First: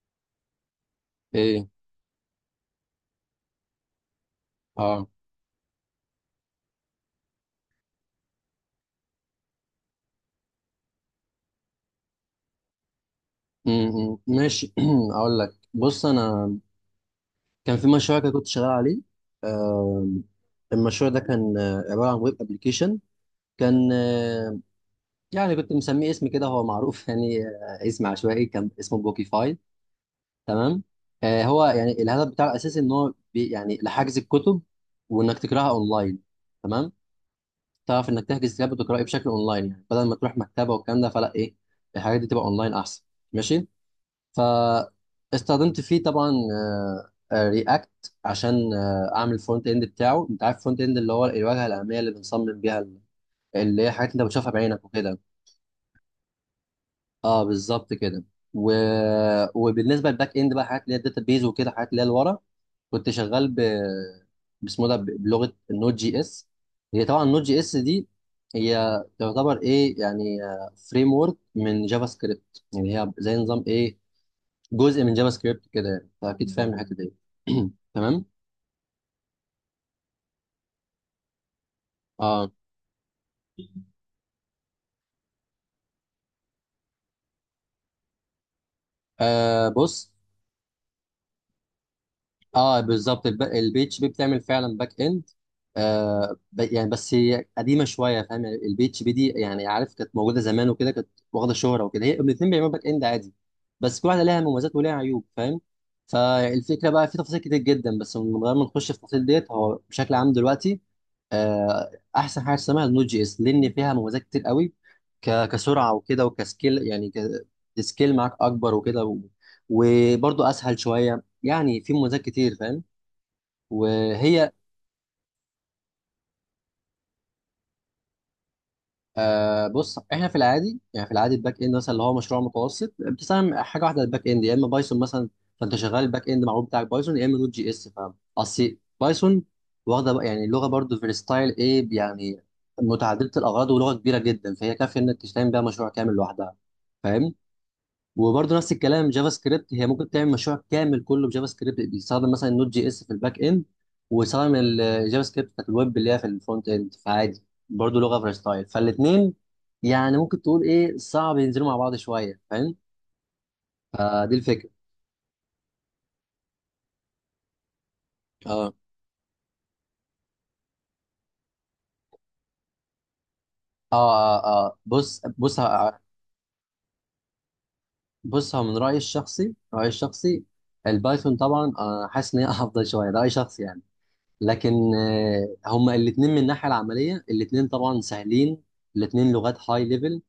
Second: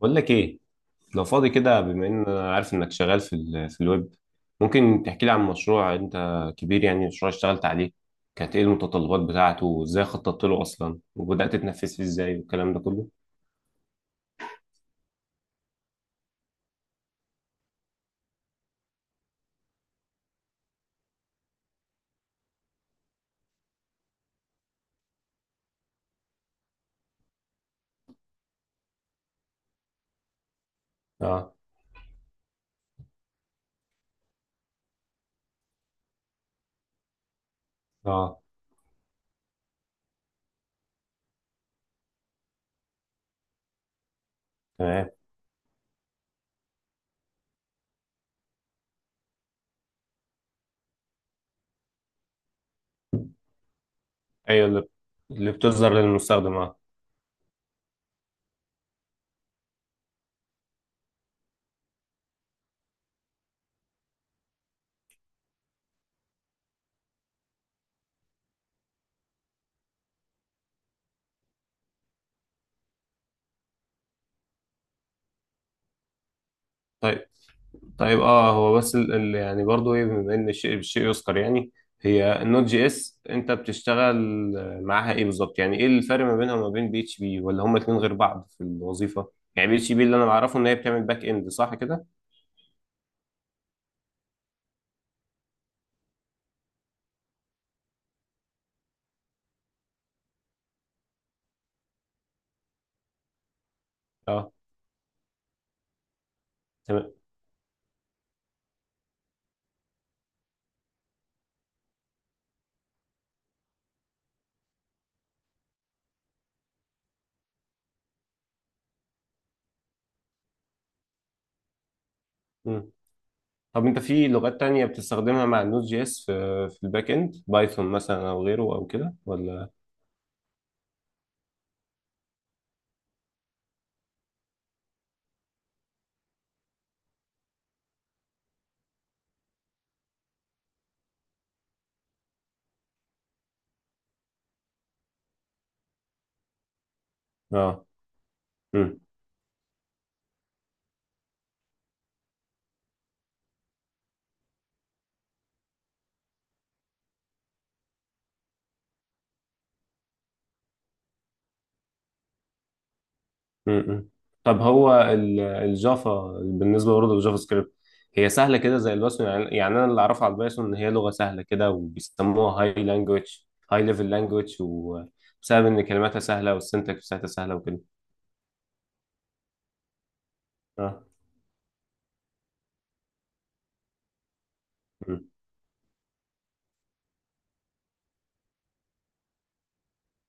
بقول لك ايه، لو فاضي ايه. كده. بما ان انا عارف انك شغال في الويب، ممكن اه. تحكي لي عن مشروع انت كبير، يعني مشروع اشتغلت عليه؟ كانت ايه المتطلبات بتاعته، وازاي خططت له اصلا، وبدأت تنفذ فيه ازاي والكلام ده كله؟ ماشي. اقول لك، بص انا كان في مشروع كده كنت شغال عليه. آم، المشروع ده كان عباره عن ويب ابلكيشن. كان يعني كنت مسميه اسم كده هو معروف يعني اسم عشوائي، كان اسمه بوكيفاي. تمام. اه. هو يعني الهدف بتاعه الاساسي ان هو يعني لحجز الكتب، وانك تقراها اونلاين. تمام، تعرف انك اه. تحجز كتاب وتقراه بشكل اونلاين يعني بدل ما تروح مكتبه والكلام ده، فلا ايه، الحاجات دي تبقى اونلاين احسن. ماشي. تمام. فاستخدمت فيه طبعا رياكت عشان اعمل الفرونت اند بتاعه. انت عارف الفرونت اند اللي هو الواجهه الاماميه اللي بنصمم بيها اللي هي حاجات انت بتشوفها ايوه. بعينك وكده. اللي بتظهر للمستخدم، اه. اه بالظبط كده. و... وبالنسبه للباك اند بقى، حاجات اللي هي الداتا بيز وكده، حاجات اللي هي لورا. كنت شغال باسمه ده، ب- بلغه النوت جي اس. هي طبعا النوت جي اس دي هي تعتبر ايه يعني فريم ورك من جافا سكريبت. يعني هي زي نظام ايه، جزء من جافا سكريبت كده يعني، فاكيد فاهم الحته دي. طيب. طيب، تمام. هو بس ال ال يعني برضو ايه، بما ان الشيء بالشيء يذكر، يعني هي اه النوت جي اس انت بتشتغل معاها ايه بالظبط؟ يعني ايه الفرق ما بينها وما بين بي اتش بي؟ ولا هما الاثنين غير بعض في الوظيفه؟ يعني بي اتش بي بص. اللي انا بعرفه ان هي بتعمل باك اند، صح كده؟ اه بالظبط البي اتش بي بتعمل فعلا باك اند. يعني بس هي قديمه شويه، فاهم؟ يعني البي اتش بي دي يعني عارف كانت موجوده زمان وكده، كانت واخده شهره وكده. هي الاثنين بيعملوا باك اند عادي، بس كل واحده ليها اه. مميزات وليها عيوب، فاهم؟ فالفكره بقى تمام. في تفاصيل كتير جدا، بس من غير ما نخش في التفاصيل ديت، هو بشكل عام دلوقتي احسن حاجه اسمها النود جي اس لان فيها مميزات كتير قوي، ك- كسرعه وكده، وكسكيل يعني، السكيل معاك اكبر وكده، و- وبرضه اسهل شويه، يعني في مميزات كتير، فاهم؟ مم. طب انت في وهي لغات تانية بتستخدمها مع النوت جي اس في الباك اند، بايثون مثلا او غيره او كده، ولا؟ بص، احنا في العادي، يعني في العادي الباك اند مثلا اللي هو مشروع متوسط، بتستخدم حاجه واحده. الباك اند يا اما بايثون مثلا، فانت شغال الباك اند معروف بتاعك بايثون يا اما نوت جي اس، فاهم؟ اصل بايثون واخده بقى- يعني لغه برضو فيرستايل، ايه يعني، متعدده الاغراض، ولغه كبيره جدا، فهي كافيه انك تشتغل بيها مشروع كامل لوحدها، فاهم؟ اه. وبرضه نفس الكلام جافا سكريبت، هي ممكن تعمل مشروع كامل كله بجافا سكريبت، بيستخدم مثلا النوت جي اس في الباك اند، ويستخدم الجافا سكريبت بتاعت الويب اللي هي في الفرونت اند، فعادي، برضه لغه فرستايل، فالاثنين يعني ممكن تقول ايه صعب ينزلوا مع بعض شويه، فاهم؟ م-م. فدي طب الفكره. هو الجافا، بالنسبه برضه للجافا سكريبت، هي سهله اه كده زي البايثون يعني؟ يعني انا اللي اعرفه على البايثون ان هي لغه سهله كده وبيسموها هاي لانجوج، هاي ليفل اه اه. لانجوج، آه. بص بص وبسبب ان ه- كلماتها سهله والسنتكس بتاعتها سهله وكده. بص هو من رايي الشخصي، رايي الشخصي اه. البايثون طبعا انا حاسس ان هي افضل شويه، ده راي شخصي يعني. لكن م. هما الاثنين من الناحيه العمليه الاثنين طبعا سهلين. الاثنين لغات هاي ليفل،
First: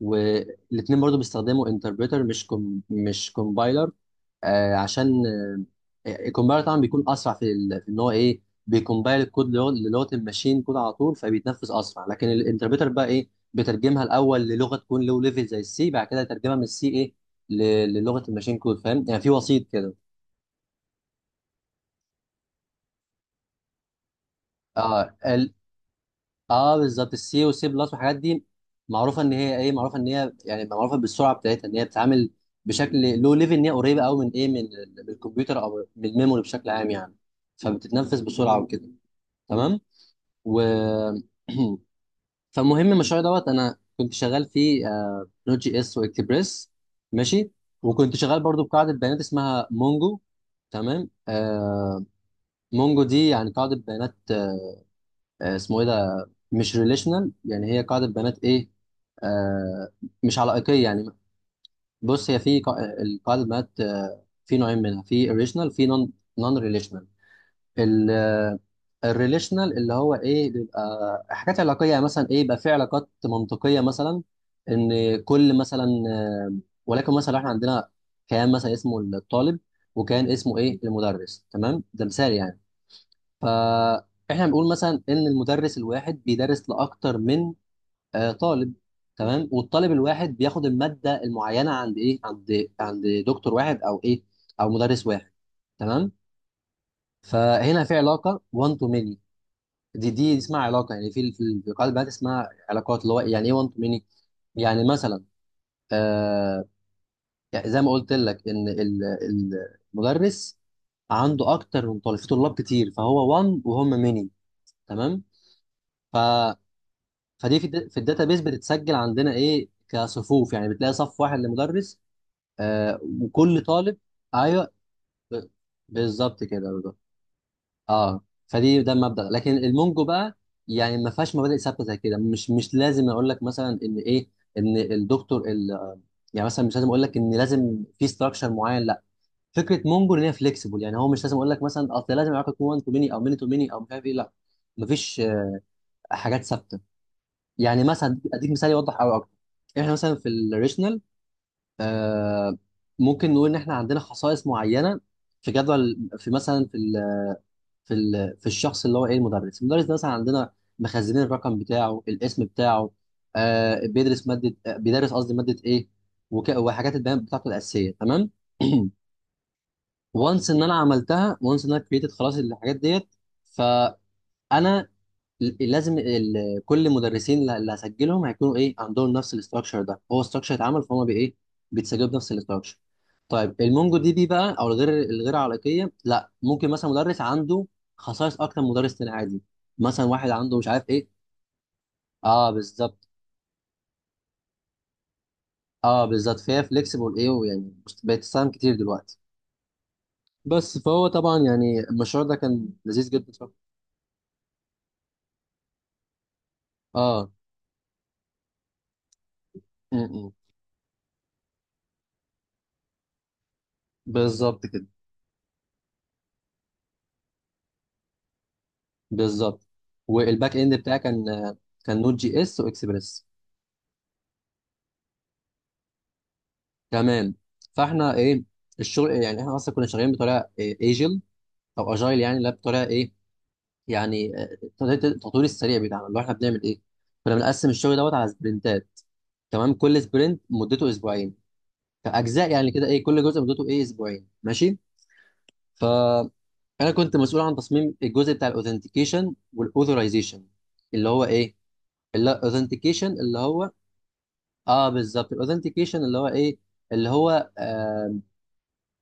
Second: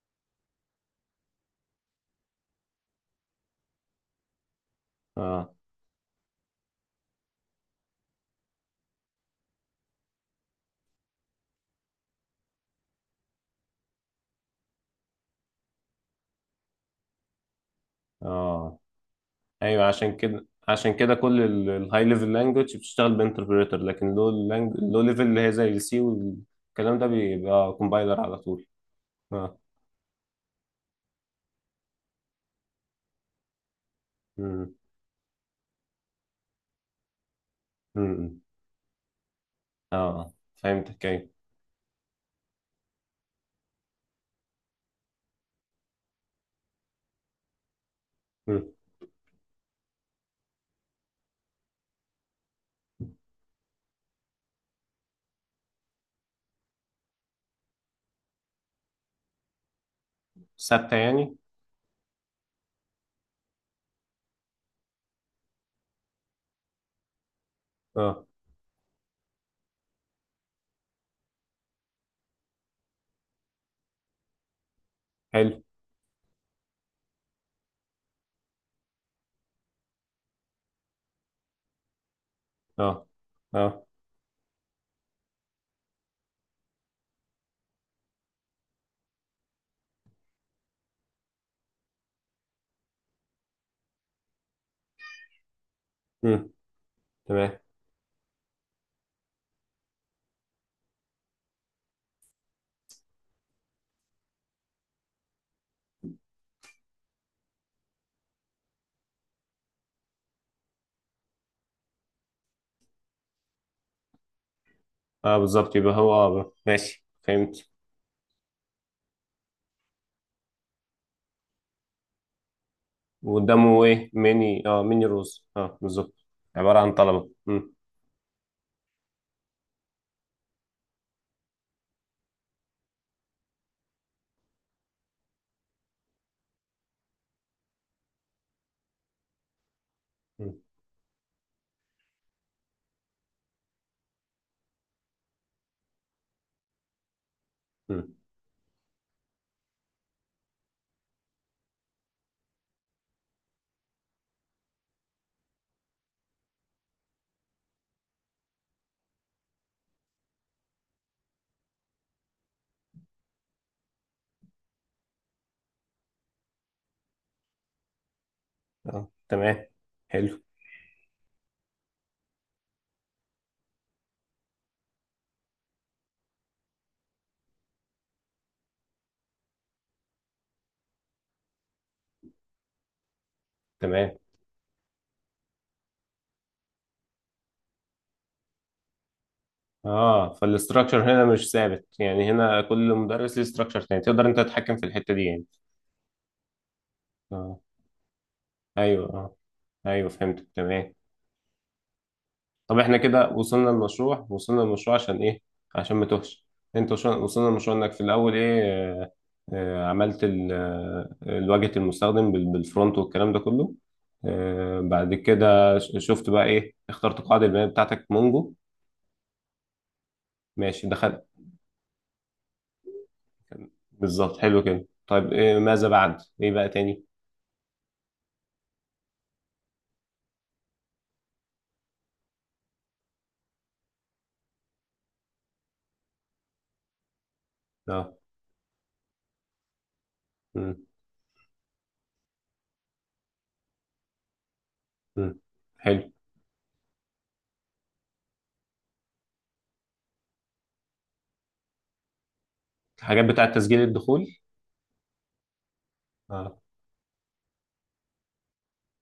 والاثنين برضو بيستخدموا انتربريتر مش كومبايلر. عشان اه. الكومبايلر طبعا بيكون اسرع في ان هو ايه، بيكومبايل الكود للغه الماشين كود على طول، فبيتنفذ اسرع. لكن الانتربريتر بقى ايه، بترجمها الاول للغه تكون لو ليفل زي السي، بعد كده يترجمها من السي ايه ل- للغه الماشين كود، اه. فاهم يعني في وسيط ايوه، كده. عشان كده عشان كده كل الهاي ليفل لانجوج بتشتغل بانتربريتر، لكن لو اه ليفل اللي هي زي السي اه والكلام ده بالظبط. السي والسي بيبقى بلس والحاجات كومبايلر على دي طول. معروفه ان هي اه. ايه، معروفه ان هي يعني معروفه بالسرعه بتاعتها ان هي بتتعامل بشكل لو ليفل، ان هي قريبه قوي من ايه، من م-. من الكمبيوتر او من الميموري بشكل عام يعني، م-. فبتتنفذ م. بسرعه وكده. تمام. اه، و فهمتك، ايوه. فالمهم المشروع دوت انا كنت شغال فيه نوت جي اس واكسبريس. ماشي. وكنت شغال برضو بقاعده بيانات اسمها مونجو. تمام. مونجو دي يعني قاعده بيانات، اسمه ايه ده، مش ريليشنال يعني، هي قاعده بنات ايه، آه مش علائقيه ثابتة يعني. يعني؟ بص هي في القاعده بنات في نوعين منها، في ريليشنال، في نون ريليشنال. اه. الريليشنال اللي هو ايه بيبقى حاجات علاقيه يعني مثلا ايه، يبقى في علاقات منطقيه مثلا ان كل حلو. مثلا آه، ولكن مثلا احنا عندنا كيان مثلا اسمه الطالب، وكان اسمه ايه المدرس، تمام، ده مثال يعني. اه. اه. فاحنا بنقول مثلا ان المدرس الواحد بيدرس لاكتر من طالب، تمام، والطالب الواحد بياخد الماده المعينه عند ايه، عند عند دكتور واحد او ايه او مدرس واحد، تمام. امم. تمام. فهنا في علاقه 1 تو ميني، دي اسمها علاقه يعني، في قاعده بيانات اسمها علاقات اللي هو يعني ايه 1 تو ميني، يعني مثلا آه يعني زي ما قلت لك ان المدرس عنده اكتر من طالب، في طلاب كتير، فهو 1 وهم ميني، تمام. اه بالظبط، يبقى هو، اه، ماشي، فدي في فهمت. في الداتابيس بتتسجل عندنا ايه كصفوف، يعني بتلاقي صف واحد لمدرس وكل وقدامه طالب. ايه؟ ميني، ايوه، اه، ميني ب- روز، اه، بالظبط. بالظبط كده، عبارة عن بالظبط. طلبة. امم. اه فدي ده المبدأ، لكن المونجو بقى يعني ما فيهاش مبادئ ثابته زي كده، مش مش لازم اقول لك مثلا ان ايه، ان الدكتور ال يعني مثلا مش لازم اقول لك ان لازم في ستراكشر معين، لا. فكره مونجو ان هي امم. فليكسيبل يعني، هو مش لازم اقول لك مثلا اصل لازم العلاقه تكون 1 تو ميني او ميني تو ميني او مش عارف ايه، لا. مفيش حاجات ثابته، يعني امم. مثلا اديك مثال يوضح قوي اكتر. احنا مثلا في الريشنال آه ممكن نقول ان احنا عندنا خصائص معينه في جدول، في مثلا في الشخص اللي هو ايه المدرس. المدرس ده مثلا عندنا مخزنين الرقم بتاعه، الاسم بتاعه، بيدرس ماده، بيدرس قصدي ماده ايه، وك... وحاجات البيانات بتاعته الاساسيه، تمام. اه، تمام. حلو. وانس ان انا عملتها، وانس ان انا كريتد خلاص الحاجات ديت، فانا لازم كل مدرسين اللي هسجلهم هيكونوا ايه، عندهم نفس الاستراكشر، ده هو استراكشر اتعمل فهم بايه، بيتسجلوا بنفس الاستراكشر. طيب المونجو تمام. دي بي بقى، او الغير الغير علاقيه، لا، ممكن مثلا مدرس عنده خصائص اكتر من مدرس تاني عادي، مثلا واحد اه، عنده مش عارف فالاستراكشر ايه. هنا مش ثابت يعني، اه هنا كل بالظبط. مدرس ليه استراكشر تاني؟ تقدر انت تتحكم في الحتة دي يعني؟ اه بالظبط، فهي فليكسيبل ايه، اه. ويعني بقت تستخدم كتير ايوه. دلوقتي. اه. ايوه، فهمت، بس تمام. فهو طبعا يعني المشروع ده كان طب احنا لذيذ كده جدا، صح. وصلنا للمشروع، وصلنا للمشروع عشان ايه؟ عشان ما توهش. انت اه. وصلنا للمشروع انك في الاول ايه، م- عملت م. الواجهة المستخدم بالفرونت والكلام ده كله. بالظبط كده، بعد كده شفت بقى ايه، اخترت قاعدة البيانات بتاعتك مونجو؟ بالظبط. والباك اند ماشي، بتاعي كان، دخلت. كان نوت جي اس واكسبريس. بالظبط، حلو كده. طيب إيه ماذا بعد، ايه بقى تاني؟ تمام. فاحنا ايه، الشغل يعني احنا اصلا كنا شغالين بطريقه ايجل، او اجايل يعني، لا بطريقه ايه يعني التطوير السريع بتاعنا اللي هو احنا بنعمل ايه، كنا بنقسم الشغل اه. دوت على سبرنتات، تمام. كل سبرنت مم. مدته اسبوعين، كاجزاء يعني، كده ايه، كل جزء مدته ايه اسبوعين، ماشي. مم. حلو. فانا كنت مسؤول عن تصميم الجزء بتاع الاوثنتيكيشن والاوثورايزيشن اللي هو ايه الاوثنتيكيشن اللي authentication الحاجات اللي بتاعة هو تسجيل الدخول. اه بالظبط. الاوثنتيكيشن اللي هو ايه، اه. اللي هو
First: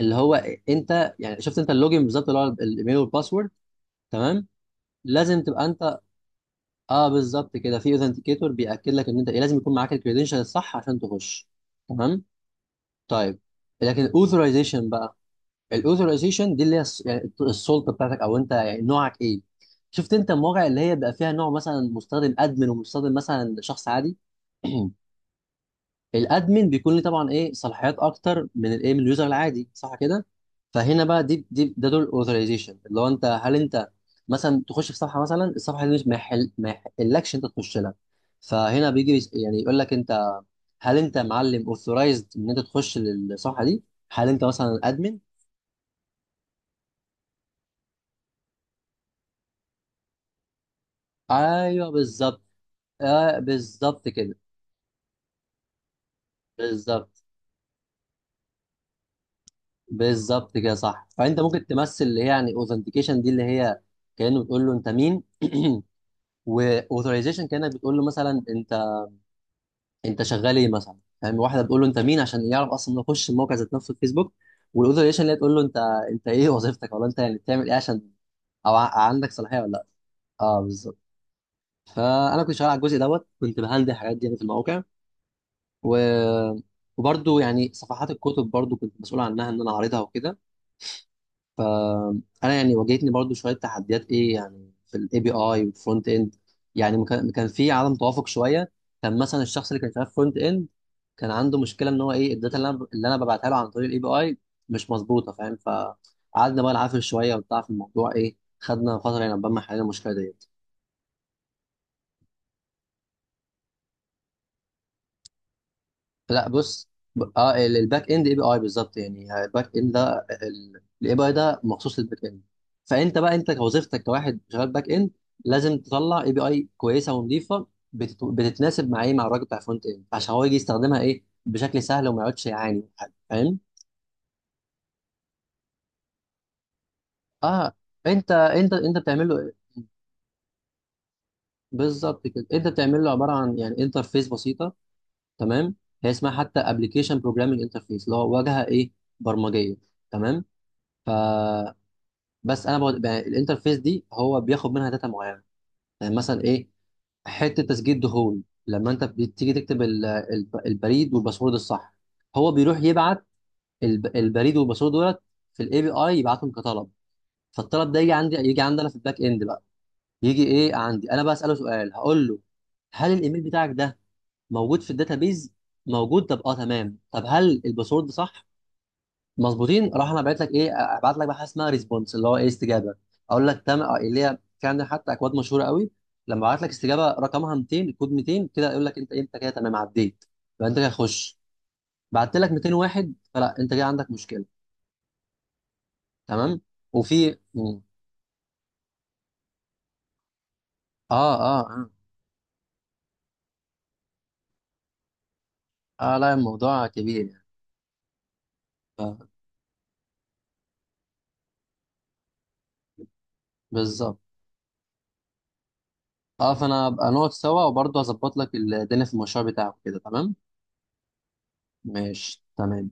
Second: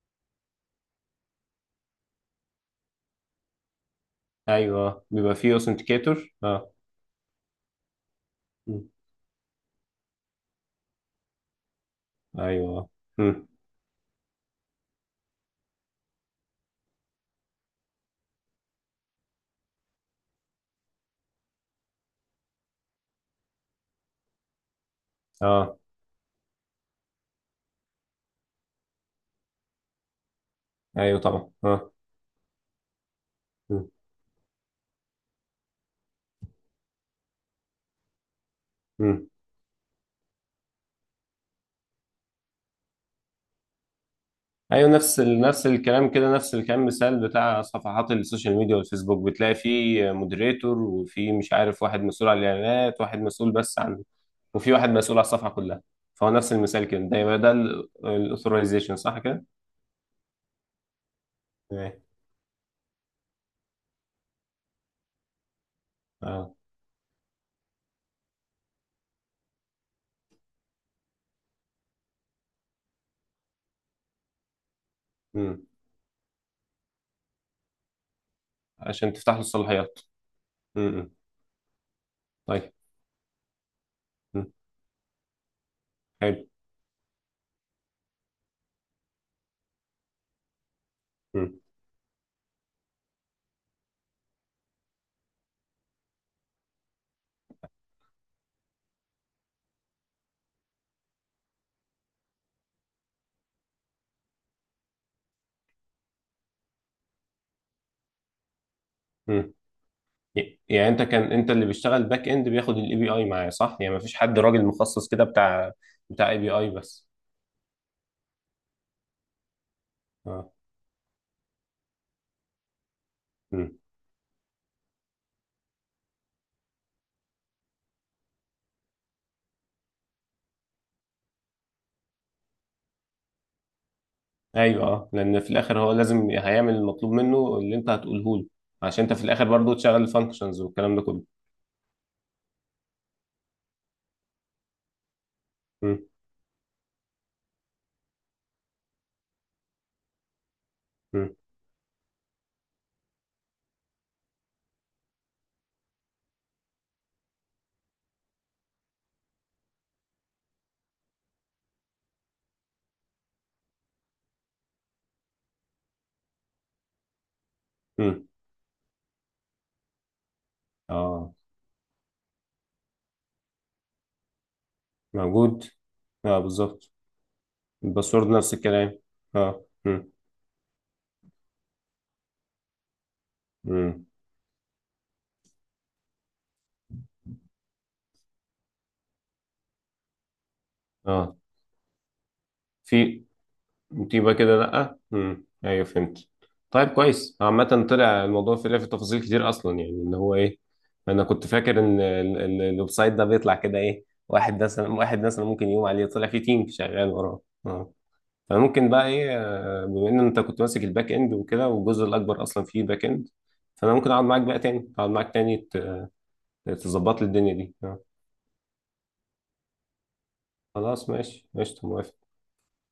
اللي هو إيه؟ انت يعني شفت انت اللوجن بالظبط اللي هو الايميل والباسورد، تمام، ايوه، بيبقى لازم فيه تبقى انت، اوثنتيكيتور، اه. اه بالظبط كده، في اوثنتيكيتور مم. بياكد لك ان انت ايه، لازم يكون معاك الكريدنشال الصح عشان تخش، تمام. ايوه. طيب مم. لكن الاوثرايزيشن بقى، الاوثرايزيشن دي اللي هي يعني السلطه بتاعتك، او انت يعني نوعك ايه. شفت انت المواقع اللي هي بيبقى فيها نوع مثلا مستخدم ادمن، ومستخدم مثلا شخص عادي. اه. الادمن بيكون ليه طبعا ايه صلاحيات اكتر من الايه من اليوزر العادي، صح كده؟ فهنا ايوه بقى دي طبعا، ده اه. دور الاوثرايزيشن اللي هو انت، هل انت مم. مثلا تخش في صفحه مثلا، الصفحه دي مش ما يحلكش انت تخش لها. فهنا بيجي مم. يعني يقول لك انت هل انت معلم اوثرايزد ان انت تخش للصفحه دي، هل انت مثلا ايوه، ادمن. نفس نفس الكلام كده، نفس الكلام، مثال بتاع صفحات السوشيال ميديا والفيسبوك، بتلاقي فيه مودريتور، وفي مش عارف، ايوه واحد مسؤول عن بالظبط. الاعلانات، واحد مسؤول بس عن. بالظبط كده، وفي واحد مسؤول على الصفحه كلها. فهو نفس المثال كده، ده بالظبط. يبقى ده الاثورايزيشن، صح كده؟ بالظبط كده صح. فانت ممكن تمام. تمثل اللي هي يعني اوثنتيكيشن دي اللي هي كانه بتقول له انت مين، اه. واوثورايزيشن كانت بتقول له مثلا انت، انت شغال ايه مثلا، فاهم؟ واحده بتقول له انت مين عشان يعرف اصلا يخش الموقع ذات نفسه الفيسبوك، والاوثورايزيشن اللي هي تقول له امم. انت ايه وظيفتك، ولا انت يعني بتعمل ايه عشان، او عشان عندك تفتح له صلاحيه ولا لا. الصلاحيات. اه بالظبط. امم. فانا كنت شغال طيب. على الجزء دوت، كنت بهندل الحاجات دي يعني في امم. المواقع. حلو. و وبرضه يعني صفحات الكتب برضه كنت مسؤول عنها ان انا اعرضها وكده. امم. انا يعني واجهتني برضو شويه تحديات ايه يعني في الاي بي اي والفرونت اند، يعني ما كان كان في عدم توافق شويه. كان مثلا الشخص اللي كان شغال فرونت اند كان عنده مشكله ان هو ايه الداتا اللي انا ببعتها له عن طريق الاي بي اي مش مظبوطه، فاهم؟ فقعدنا بقى نعافر شويه وبتاع في الموضوع، ايه، خدنا فتره يعني عقبال امم. ما حلينا المشكله دي. يعني انت كان انت اللي بيشتغل باك اند بياخد الاي بي اي معايا، صح؟ يعني مفيش حد راجل مخصص كده بتاع، اي لا بي اي بص. بس؟ اه الباك اند اي بي اي بالظبط يعني الباك اند ده، اه. الاي بي اي ده مخصوص للباك اند. فانت بقى انت مم. كوظيفتك كواحد شغال باك اند لازم تطلع اي بي اي كويسه ونظيفه، بتتناسب مع ايه، مع الراجل بتاع فرونت اند عشان هو يجي يستخدمها ايه بشكل سهل وما يقعدش يعاني من حاجة، فاهم؟ ايوه. اه، لان في الاخر هو لازم هيعمل المطلوب منه اه اللي انت انت هتقوله له، انت انت عشان انت في بتعمل الاخر له. برضو تشغل الفانكشنز والكلام ده كله. بالظبط كده، انت بتعمل له عباره عن يعني انترفيس بسيطه، تمام. مم. هي اسمها حتى ابلكيشن بروجرامنج انترفيس اللي هو واجهه ايه برمجيه، تمام. ف مم. بس انا بقى الانترفيس دي هو بياخد منها داتا معينه يعني مثلا ايه، حته تسجيل دخول لما انت بتيجي تكتب البريد والباسورد الصح. هو بيروح يبعت البريد والباسورد دولت في الاي بي اي، يبعتهم كطلب. فالطلب ده مم. يجي عندي انا في الباك اند بقى، يجي ايه عندي انا بقى اه، اساله سؤال، هقول له هل الايميل بتاعك ده موجود في الداتابيز. موجود. موجود، اه طب اه، بالظبط، تمام، طب هل الباسورد الباسورد صح، نفس الكلام، اه. مظبوطين. راح مم. انا بعت لك ايه، ابعت لك بقى حاجه اسمها ريسبونس اللي هو ايه استجابه. اقول لك تم مم. اللي هي في عندنا حتى اكواد مشهوره قوي. لما ابعت لك استجابه رقمها 200 الكود 200 كده يقول لك انت ايه، انت كده تمام عديت، يبقى انت كده اه. خش. بعت لك 201 في. فلا انت كده عندك يبقى مشكله. كده لأ. مم. أيوه، فهمت. تمام. طيب، كويس وفي مم. عامة، طلع الموضوع في تفاصيل كتير أصلا، يعني إن هو إيه. اه أنا كنت اه فاكر اه، إن الويب سايت ده بيطلع كده إيه، واحد مثلا، ممكن يقوم عليه، طلع لا فيه تيم الموضوع شغال كبير وراه. يعني. أه. فممكن بقى ف- إيه، بما إن أنت كنت ماسك الباك إند وكده والجزء الأكبر أصلا فيه باك إند، فأنا ممكن بالظبط. أقعد معاك بقى تاني، أقعد معاك تاني ت- اه فانا ابقى تظبط لي نقعد الدنيا سوا دي، أه. وبرضه هظبط لك الدنيا في المشروع بتاعك كده، تمام. خلاص، ماشي، قشطة، موافق. ماشي، تمام.